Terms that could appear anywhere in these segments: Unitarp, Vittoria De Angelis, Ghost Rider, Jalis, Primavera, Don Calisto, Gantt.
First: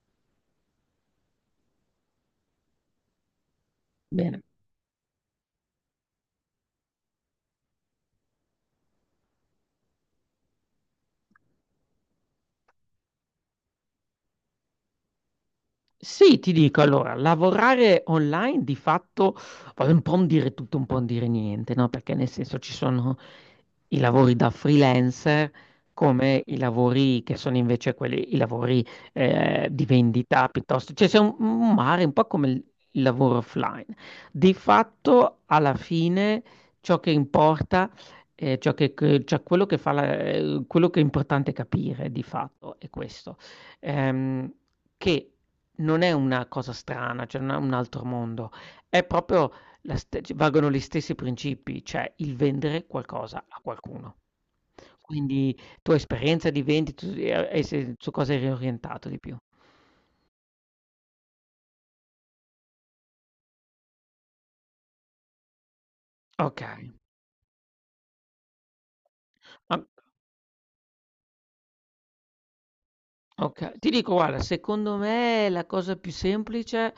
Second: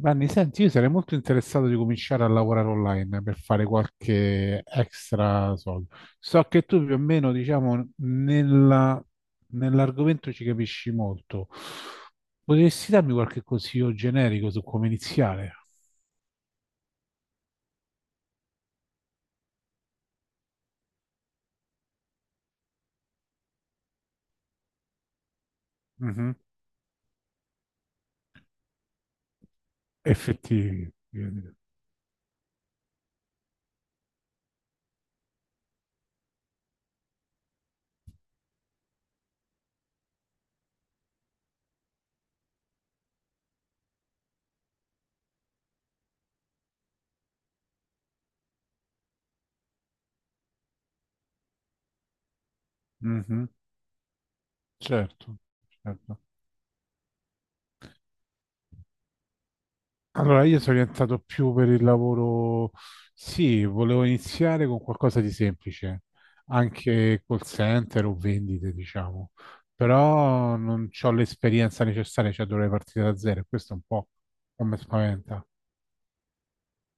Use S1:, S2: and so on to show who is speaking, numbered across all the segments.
S1: Vanni, senti, io sarei molto interessato di cominciare a lavorare online per fare
S2: Bene.
S1: qualche extra soldo. So che tu più o meno, diciamo, nell'argomento ci capisci molto. Potresti darmi qualche consiglio generico su come iniziare?
S2: Sì, ti dico, allora, lavorare online di fatto, poi un po' un dire tutto, un po' un dire niente, no? Perché nel senso ci sono i lavori da freelancer
S1: Mhm.
S2: come i lavori che sono invece quelli, i lavori di vendita
S1: Effettivi,
S2: piuttosto, cioè c'è
S1: voglio dire.
S2: un mare un po' come il lavoro offline. Di fatto, alla fine, ciò che importa, ciò che, cioè quello che quello che è importante capire di fatto è questo. Ehm, che non è una cosa strana, cioè non è un altro mondo, è proprio la st c valgono gli stessi principi, cioè il vendere qualcosa
S1: Mhm.
S2: a qualcuno.
S1: Certo,
S2: Quindi tua
S1: certo.
S2: esperienza di vendita tu e se su cosa eri orientato di più?
S1: Allora, io sono orientato più per il lavoro, sì, volevo iniziare con qualcosa di semplice,
S2: Okay,
S1: anche call center o vendite, diciamo,
S2: ma
S1: però non ho l'esperienza necessaria, cioè dovrei partire da zero, e
S2: Oka
S1: questo è un
S2: ti
S1: po'
S2: dico guarda,
S1: come
S2: secondo
S1: spaventa.
S2: me la cosa più semplice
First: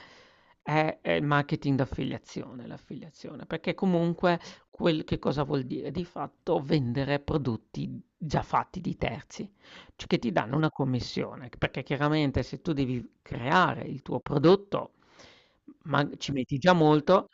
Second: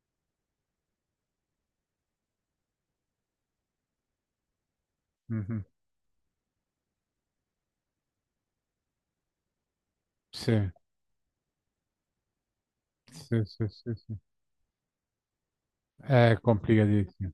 S2: è il marketing d'affiliazione, l'affiliazione, perché comunque quel che cosa vuol
S1: Mhm.
S2: dire? Di fatto vendere prodotti già fatti di terzi, cioè che ti
S1: Sì,
S2: danno una commissione, perché chiaramente se tu devi
S1: sì, sì,
S2: creare
S1: sì,
S2: il
S1: sì.
S2: tuo prodotto, ma ci
S1: È
S2: metti già molto
S1: complicatissimo.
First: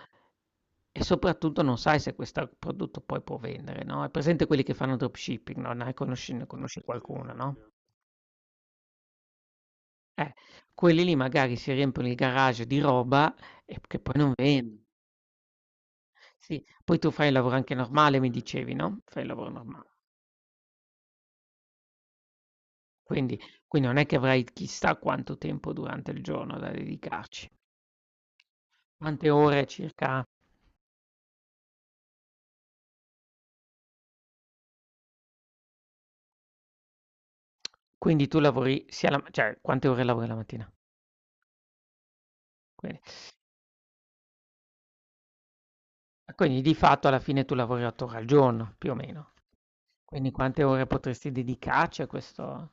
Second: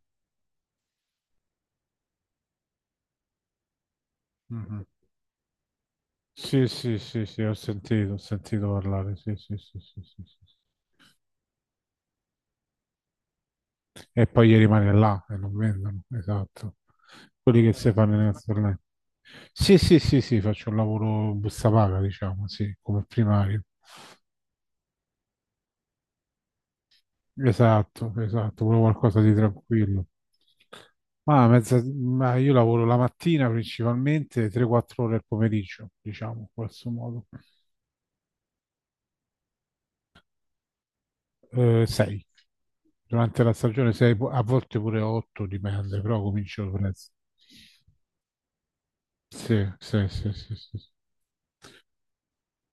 S2: e soprattutto non sai se questo prodotto poi può vendere, no? È presente quelli che
S1: Mhm.
S2: fanno dropshipping, no? Ne conosci ne
S1: Sì,
S2: conosci
S1: sì, sì,
S2: qualcuno,
S1: sì,
S2: no?
S1: ho sentito parlare, sì, sì, sì, sì, sì,
S2: Eh,
S1: sì.
S2: Quelli lì magari si riempiono il garage di roba e che poi
S1: E
S2: non
S1: poi gli
S2: vendi.
S1: rimane là e non vendono,
S2: Sì,
S1: esatto.
S2: poi tu fai il lavoro
S1: Quelli che
S2: anche
S1: si fanno
S2: normale,
S1: in
S2: mi dicevi,
S1: Estornello.
S2: no? Fai il lavoro
S1: Sì,
S2: normale.
S1: sì, sì, sì, faccio un lavoro busta paga, diciamo, sì, come
S2: Quindi,
S1: primario.
S2: quindi non è che avrai chissà quanto tempo durante il giorno da dedicarci.
S1: Esatto, esatto, proprio qualcosa
S2: Quante
S1: di
S2: ore
S1: tranquillo.
S2: circa?
S1: Ma, ma io lavoro la mattina principalmente, 3-4 ore al pomeriggio, diciamo, in questo modo.
S2: Quindi tu lavori sia la, cioè quante ore lavori la mattina?
S1: 6.
S2: Quindi,
S1: Durante la stagione 6, a volte pure 8, dipende, però
S2: quindi
S1: comincio
S2: di fatto
S1: presto.
S2: alla fine tu lavori 8 ore al giorno, più o meno.
S1: Sì, sì,
S2: Quindi
S1: sì, sì,
S2: quante
S1: sì.
S2: ore potresti dedicarci a questo?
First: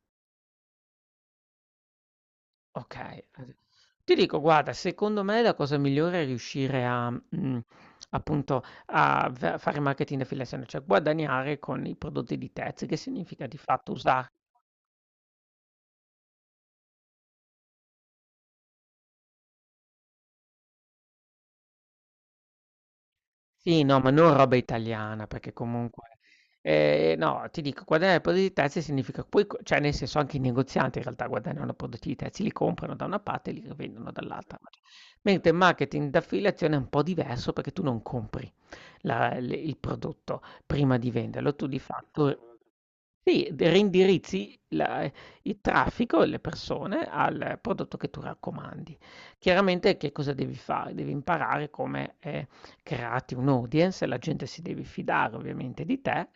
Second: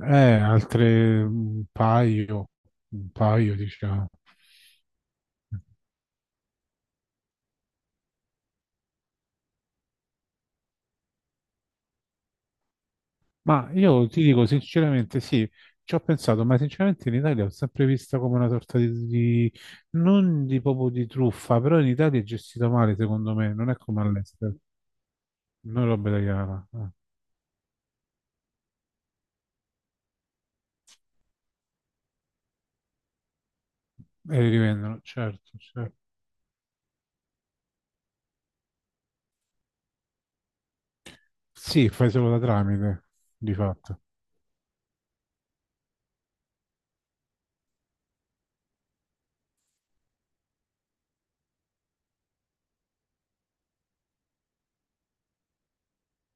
S1: Altre un
S2: Okay, ad
S1: paio, diciamo.
S2: ti dico guarda, secondo me la cosa migliore è riuscire a appunto a v fare marketing affiliation, cioè guadagnare con i prodotti di terzi, che significa di
S1: Ma
S2: fatto
S1: io ti
S2: usa
S1: dico sinceramente, sì, ci ho pensato, ma sinceramente in Italia l'ho sempre vista come una sorta di non di proprio di truffa, però in Italia è gestita male, secondo me, non è
S2: sì, no,
S1: come
S2: ma non
S1: all'estero.
S2: roba italiana, perché
S1: Noi roba
S2: comunque
S1: italiana, eh.
S2: no, ti dico guadagnare prodotti di terzi significa poi co cioè nel senso anche i negozianti in realtà guadagnano prodotti di terzi, li comprano da una parte e li rivendono
S1: E li
S2: dall'altra,
S1: rivendono,
S2: mentre il
S1: certo, certo.
S2: marketing d'affiliazione è un po' diverso perché tu non compri. La il prodotto prima di venderlo. Tu di
S1: Sì, fai solo da
S2: fatto
S1: tramite,
S2: sì,
S1: di
S2: d
S1: fatto.
S2: reindirizzi la il traffico, e le persone al prodotto che tu raccomandi. Chiaramente che cosa devi fare? Devi imparare come, crearti un'audience, la gente si deve fidare ovviamente di te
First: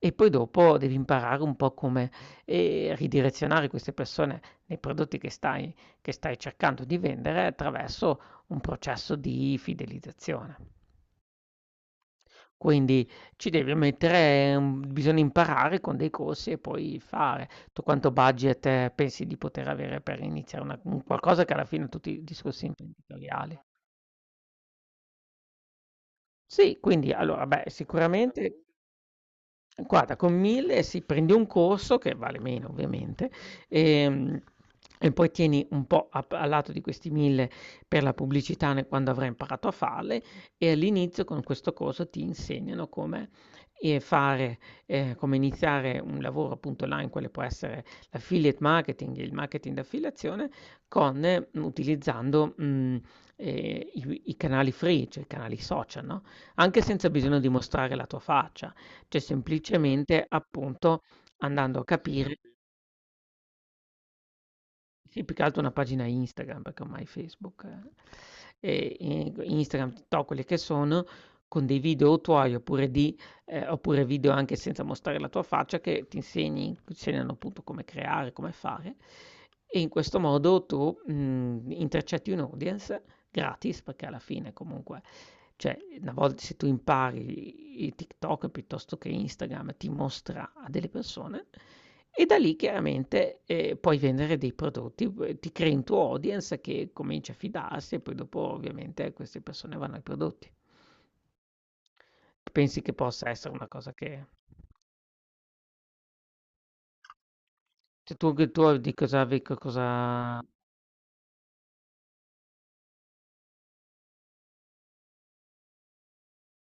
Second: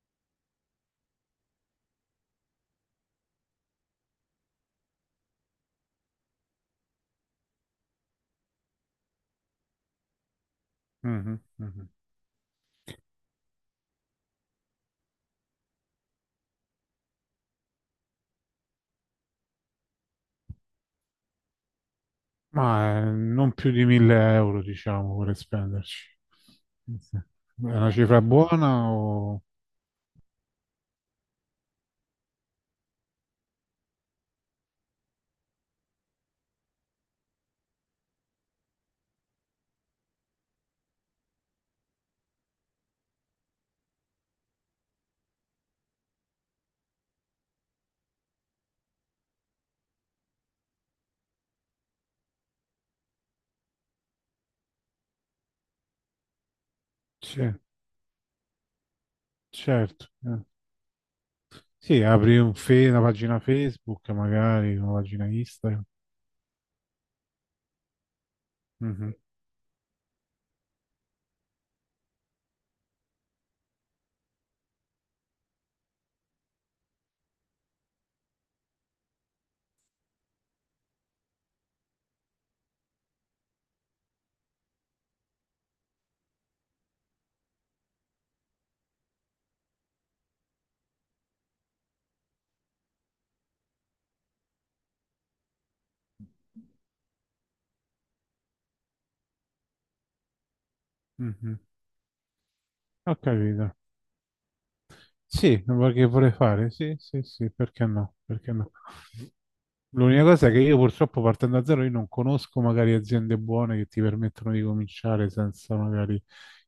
S2: e poi dopo devi imparare un po' come, ridirezionare queste persone nei prodotti che stai cercando di vendere attraverso un processo di fidelizzazione.
S1: Mhm, mhm.
S2: Quindi ci devi mettere un bisogna imparare con dei corsi e poi fare. Tu quanto budget pensi di poter avere per iniziare una un qualcosa che alla fine tutti i discorsi
S1: Ma non
S2: imprenditoriali?
S1: più di 1000 euro, diciamo, per spenderci.
S2: Sì, quindi
S1: Sì. È
S2: allora beh,
S1: una cifra
S2: sicuramente
S1: buona o...
S2: guarda, con 1000 sì, prendi un corso che vale meno ovviamente, ehm, e poi tieni un po' a lato di questi 1000 per la pubblicità ne quando avrai imparato a farle, e all'inizio con questo corso ti insegnano come, fare come iniziare un lavoro appunto online, quale può essere l'affiliate marketing, il marketing d'affiliazione con utilizzando, i canali free, cioè i canali social, no? Anche senza bisogno
S1: Sì,
S2: di mostrare la tua faccia, cioè
S1: certo,
S2: semplicemente
S1: eh.
S2: appunto andando a
S1: Sì,
S2: capire
S1: apri un una pagina Facebook, magari una
S2: sì,
S1: pagina
S2: più che altro una
S1: Instagram.
S2: pagina Instagram, perché ormai Facebook eh, e
S1: Mhm,
S2: in Instagram, TikTok, quelle che sono, con dei video tuoi oppure di, oppure video anche senza mostrare la tua faccia che ti insegni, ti insegnano appunto come creare, come fare. E in questo modo tu intercetti un audience gratis, perché alla fine comunque, cioè, una volta se tu impari i TikTok piuttosto che Instagram, ti mostra a delle persone e da lì chiaramente, puoi vendere dei prodotti, ti crei un tuo audience che comincia a fidarsi e poi dopo ovviamente queste persone vanno ai prodotti.
S1: mhm.
S2: Pensi che
S1: Ho
S2: possa essere una
S1: capito.
S2: cosa che
S1: Sì, che vorrei fare? Sì, sì, sì, perché no?
S2: cioè tu che
S1: Perché
S2: tu
S1: no?
S2: di cosa vi co cosa
S1: L'unica cosa è che io purtroppo partendo da zero, io non conosco magari aziende buone che ti permettono di cominciare senza magari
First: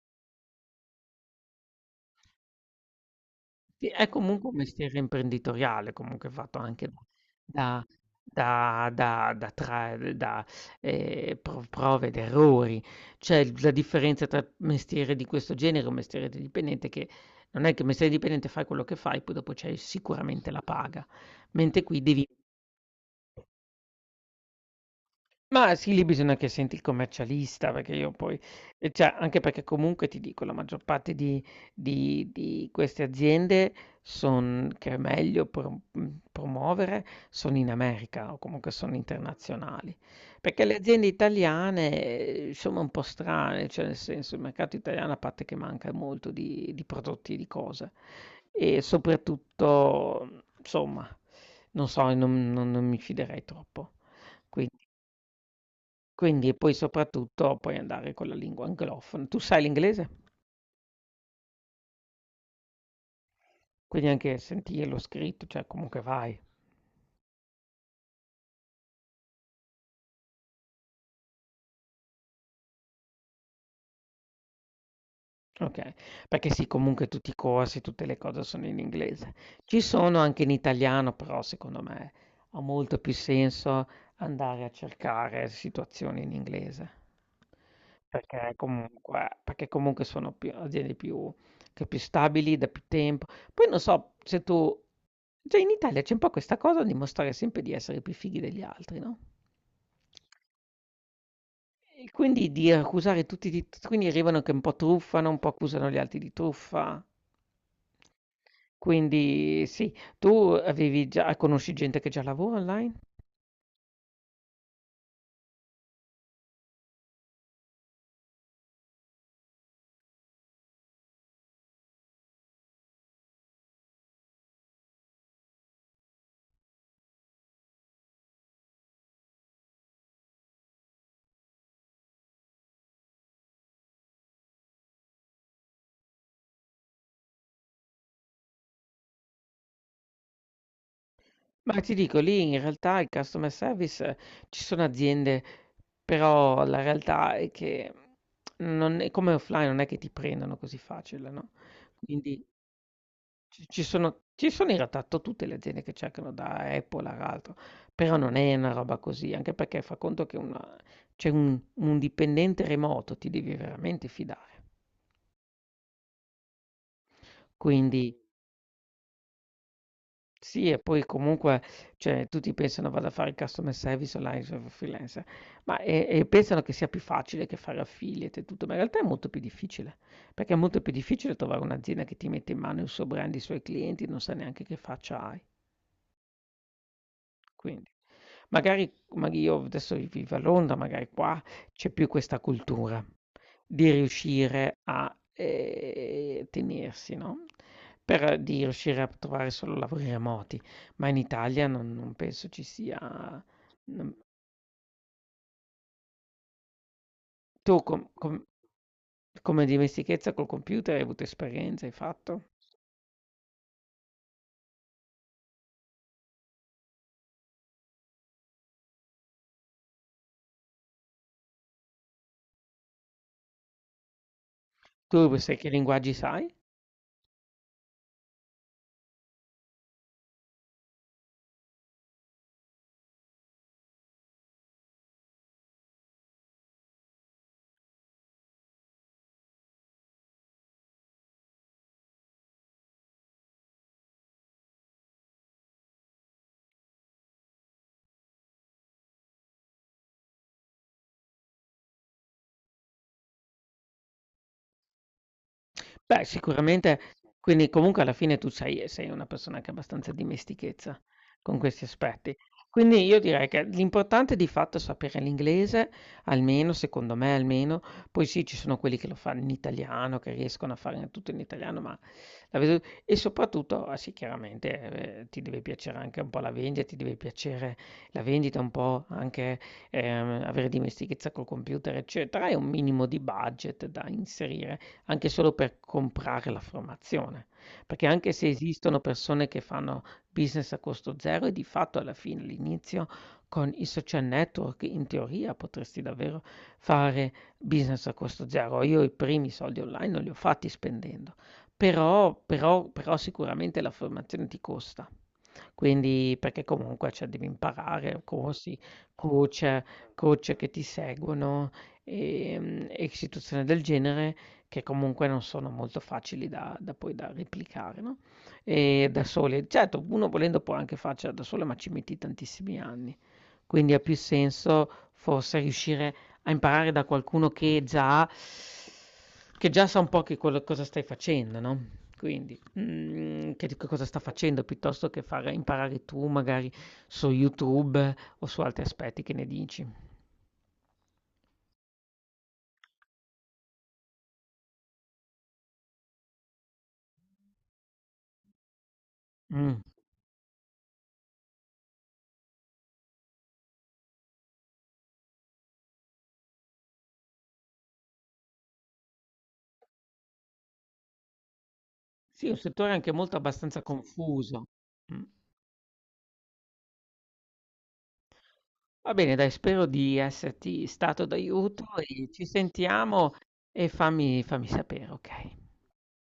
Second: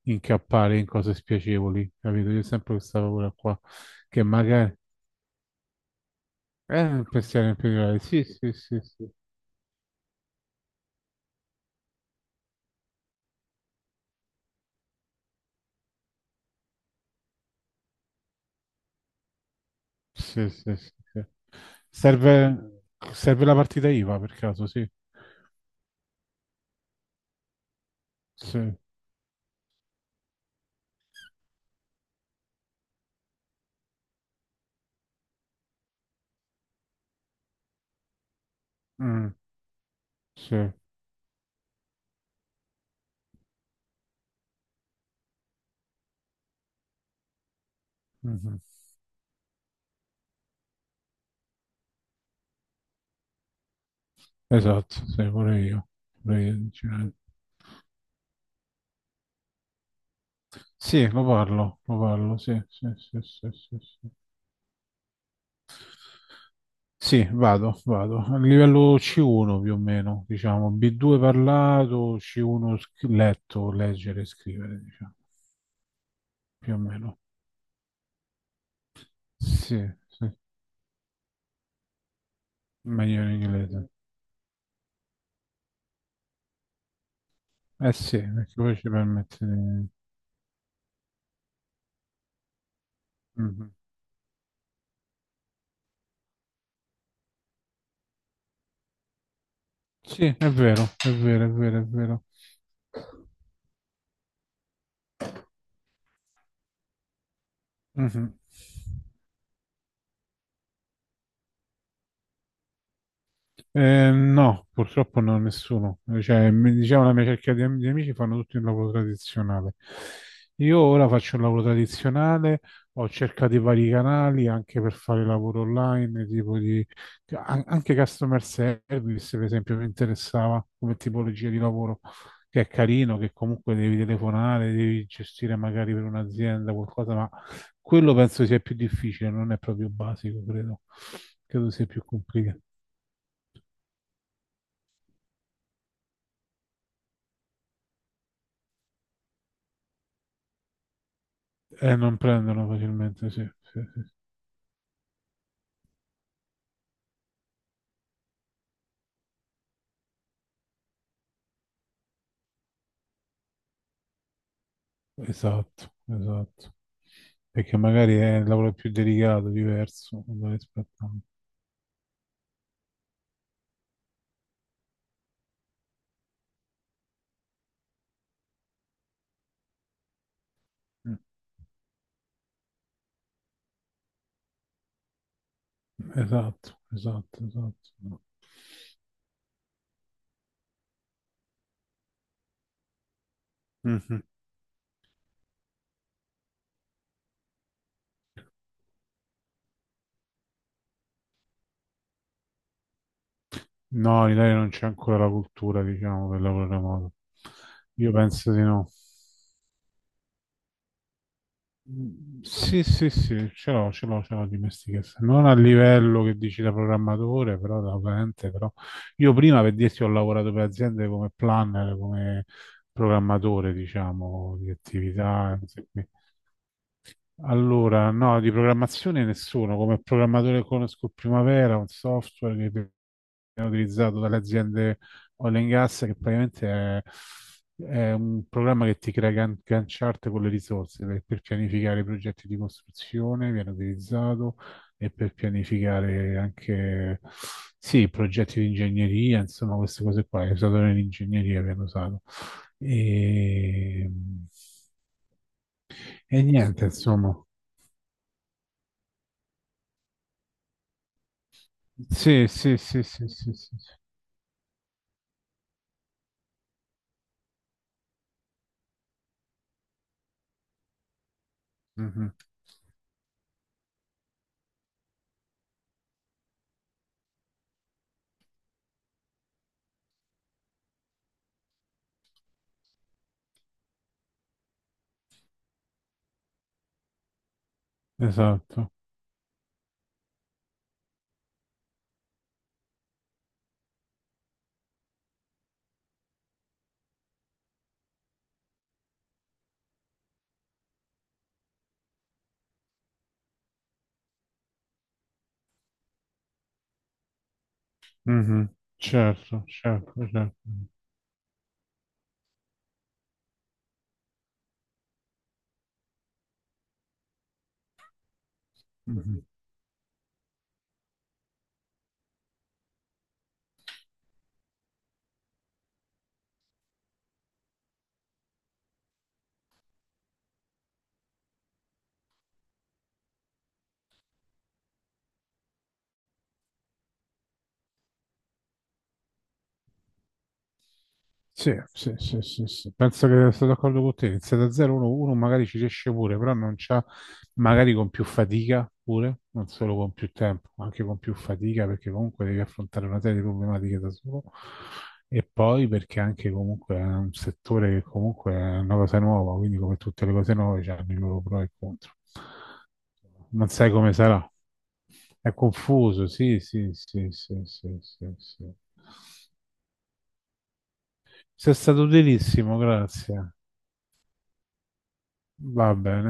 S1: incappare in cose spiacevoli, capito? Io sempre questa paura qua,
S2: sì, è
S1: che
S2: comunque un
S1: magari...
S2: mestiere imprenditoriale, comunque fatto anche
S1: Pensiamo in più di
S2: da,
S1: là. Sì, sì, sì,
S2: da,
S1: sì.
S2: da, da, tra- da, eh, pro- prove ed errori. C'è la differenza tra mestiere di questo genere e un mestiere di dipendente che non è che il mestiere di dipendente fai quello che fai, poi dopo c'è
S1: Sì,
S2: sicuramente la
S1: sì, sì,
S2: paga,
S1: sì.
S2: mentre qui devi
S1: Serve, serve la partita IVA per caso, sì.
S2: ma sì, lì bisogna che senti il commercialista, perché io poi
S1: Sì,
S2: cioè anche perché comunque ti dico la maggior parte di queste aziende son che è meglio promuovere, sono in America o comunque sono
S1: mm,
S2: internazionali. Perché
S1: sì.
S2: le aziende italiane sono un po' strane, cioè nel senso il mercato italiano a parte che manca molto di prodotti e di cose,
S1: Mhm.
S2: e soprattutto, insomma, non so, non mi fiderei troppo. Quindi
S1: Esatto, sì, pure io. Pure
S2: quindi
S1: io,
S2: e poi
S1: sinceramente.
S2: soprattutto puoi andare con la lingua anglofona. Tu sai l'inglese?
S1: Sì, lo parlo, sì, sì, sì, sì, sì,
S2: Quindi
S1: sì.
S2: anche sentirlo scritto, cioè comunque vai.
S1: Sì, vado, vado. A livello C1 più o meno, diciamo. B2 parlato, C1 letto, leggere e scrivere, diciamo,
S2: Okay, perché sì,
S1: più o
S2: comunque
S1: meno.
S2: tutti i corsi, tutte le cose sono in inglese.
S1: Sì,
S2: Ci sono
S1: sì,
S2: anche in italiano, però secondo me ha molto più
S1: meglio in
S2: senso
S1: inglese.
S2: andare a cercare situazioni in inglese.
S1: Eh sì, perché
S2: Perché
S1: poi ci
S2: comunque
S1: permette
S2: perché
S1: di...
S2: comunque sono più aziende più che più stabili da più tempo. Poi
S1: Mhm.
S2: non so se tu cioè in Italia c'è un po' questa cosa di mostrare sempre di essere più fighi degli altri, no?
S1: Sì, è vero, è vero, è vero, è
S2: E
S1: vero.
S2: quindi di accusare tutti di t quindi arrivano che un po' truffano, un po' accusano gli altri di truffa.
S1: Mhm.
S2: Quindi sì. Tu avevi già conosci gente che già lavora online?
S1: No, purtroppo no, nessuno. Cioè, mi diceva la mia cerchia di, di amici fanno tutti un lavoro tradizionale. Io ora faccio un lavoro tradizionale, ho cercato i vari canali anche per fare lavoro online, tipo di anche customer service, per esempio, mi interessava come tipologia di lavoro, che è carino, che comunque devi telefonare, devi gestire magari per un'azienda qualcosa, ma quello penso sia più difficile, non è proprio basico, credo. Credo
S2: Ma
S1: sia
S2: ti
S1: più
S2: dico, lì
S1: complicato.
S2: in realtà il customer service ci sono aziende, però la realtà è che non è come offline non è che ti prendano così facile, no,
S1: E non
S2: quindi
S1: prendono facilmente, sì,
S2: Ci
S1: sì,
S2: ci
S1: sì,
S2: sono ci sono in realtà to tutte le aziende che cercano da Apple ad altro, però non è una roba così, anche perché fa conto che una cioè un dipendente remoto ti devi veramente fidare.
S1: sì. Esatto, esatto. Perché
S2: Quindi
S1: magari è il lavoro più delicato, diverso da
S2: sì, e
S1: rispetto
S2: poi
S1: a...
S2: comunque, cioè tutti pensano vado a fare il customer service online f freelancer, ma pensano che sia più facile che fare affiliate e tutto, ma in realtà è molto più difficile, perché è molto più
S1: Mm,
S2: difficile trovare un'azienda che ti mette in mano il suo brand, i suoi clienti, non sa neanche che faccia hai.
S1: esatto, esatto,
S2: Quindi
S1: esatto.
S2: magari io adesso vivo a Londra, magari qua c'è più questa cultura di
S1: Mhm.
S2: riuscire a, tenersi, no, per di riuscire a trovare solo lavori remoti, ma in Italia non penso ci sia non
S1: No, in Italia non c'è ancora la cultura, diciamo, del lavoro remoto.
S2: tu
S1: Io penso di no.
S2: come dimestichezza col computer hai avuto esperienza, hai
S1: Mm,
S2: fatto?
S1: sì, sì, sì, ce l'ho, ce l'ho, ce l'ho dimestichezza. Non a livello che dici da programmatore, però da utente, però io prima per dirti ho lavorato per aziende come planner, come programmatore, diciamo, di
S2: Tu
S1: attività,
S2: sai che
S1: cose qui.
S2: linguaggi sai?
S1: Allora, no, di programmazione nessuno, come programmatore conosco Primavera, un software che utilizzato dalle aziende oil and gas, che praticamente è un programma che ti crea Gantt chart con le risorse per pianificare i progetti di costruzione, viene utilizzato e per pianificare anche sì, progetti di ingegneria, insomma, queste cose qua, è usato nell'ingegneria, viene usato. E,
S2: Beh,
S1: e niente,
S2: sicuramente
S1: insomma.
S2: quindi comunque alla fine tu sei una persona che ha abbastanza dimestichezza con questi aspetti.
S1: Sì, sì, sì,
S2: Quindi io
S1: sì,
S2: direi
S1: sì,
S2: che
S1: sì, sì.
S2: l'importante di fatto è sapere l'inglese, almeno secondo me almeno, poi sì ci sono quelli che lo fanno in italiano, che riescono a fare tutto in italiano, ma
S1: Mhm.
S2: la vedo e soprattutto, ah sì chiaramente, ti deve piacere anche un po' la vendita, ti deve piacere la vendita, un po' anche, avere dimestichezza col computer eccetera, e un minimo di budget da inserire anche solo per comprare la formazione, perché anche se
S1: Esatto.
S2: esistono persone che fanno business a costo zero e di fatto alla fine, all'inizio con i social network in teoria potresti davvero fare business a costo zero. Io i primi soldi online non li ho fatti spendendo, però sicuramente la formazione ti costa. Quindi perché comunque cioè, devi imparare
S1: Mhm.
S2: corsi,
S1: Certo,
S2: coach,
S1: certo,
S2: coach
S1: certo.
S2: che ti seguono e, e situazioni del genere che comunque non sono molto facili da, da poi da replicare, no? E da
S1: Mhm.
S2: soli, certo, uno volendo può anche farcela da solo, ma ci metti tantissimi anni. Quindi ha più senso forse riuscire a imparare da qualcuno che già sa un po' cosa stai facendo, no? Quindi. Mhmm, che di che cosa sta facendo, piuttosto che far imparare tu magari su YouTube o su altri aspetti, che ne dici?
S1: Sì, sì, sì, sì, sì. Penso che sono d'accordo con te. Iniziare da 0 1 uno magari ci riesce pure, però non c'ha, magari con più fatica pure, non
S2: Mh.
S1: solo con più tempo, ma anche con più fatica, perché comunque devi affrontare una serie di problematiche da solo. E poi perché anche comunque è un settore che comunque è una cosa nuova, quindi come tutte le cose nuove c'hanno i loro pro e contro.
S2: Sì, è un settore anche molto
S1: Non
S2: abbastanza
S1: sai come sarà.
S2: confuso. Mh.
S1: È confuso, sì, sì, sì, sì, sì, sì, sì.
S2: Va bene dai, spero di esserti stato
S1: Sei
S2: d'aiuto
S1: stato
S2: e ci
S1: utilissimo,
S2: sentiamo
S1: grazie.
S2: e fammi sapere, okay?
S1: Vabbè,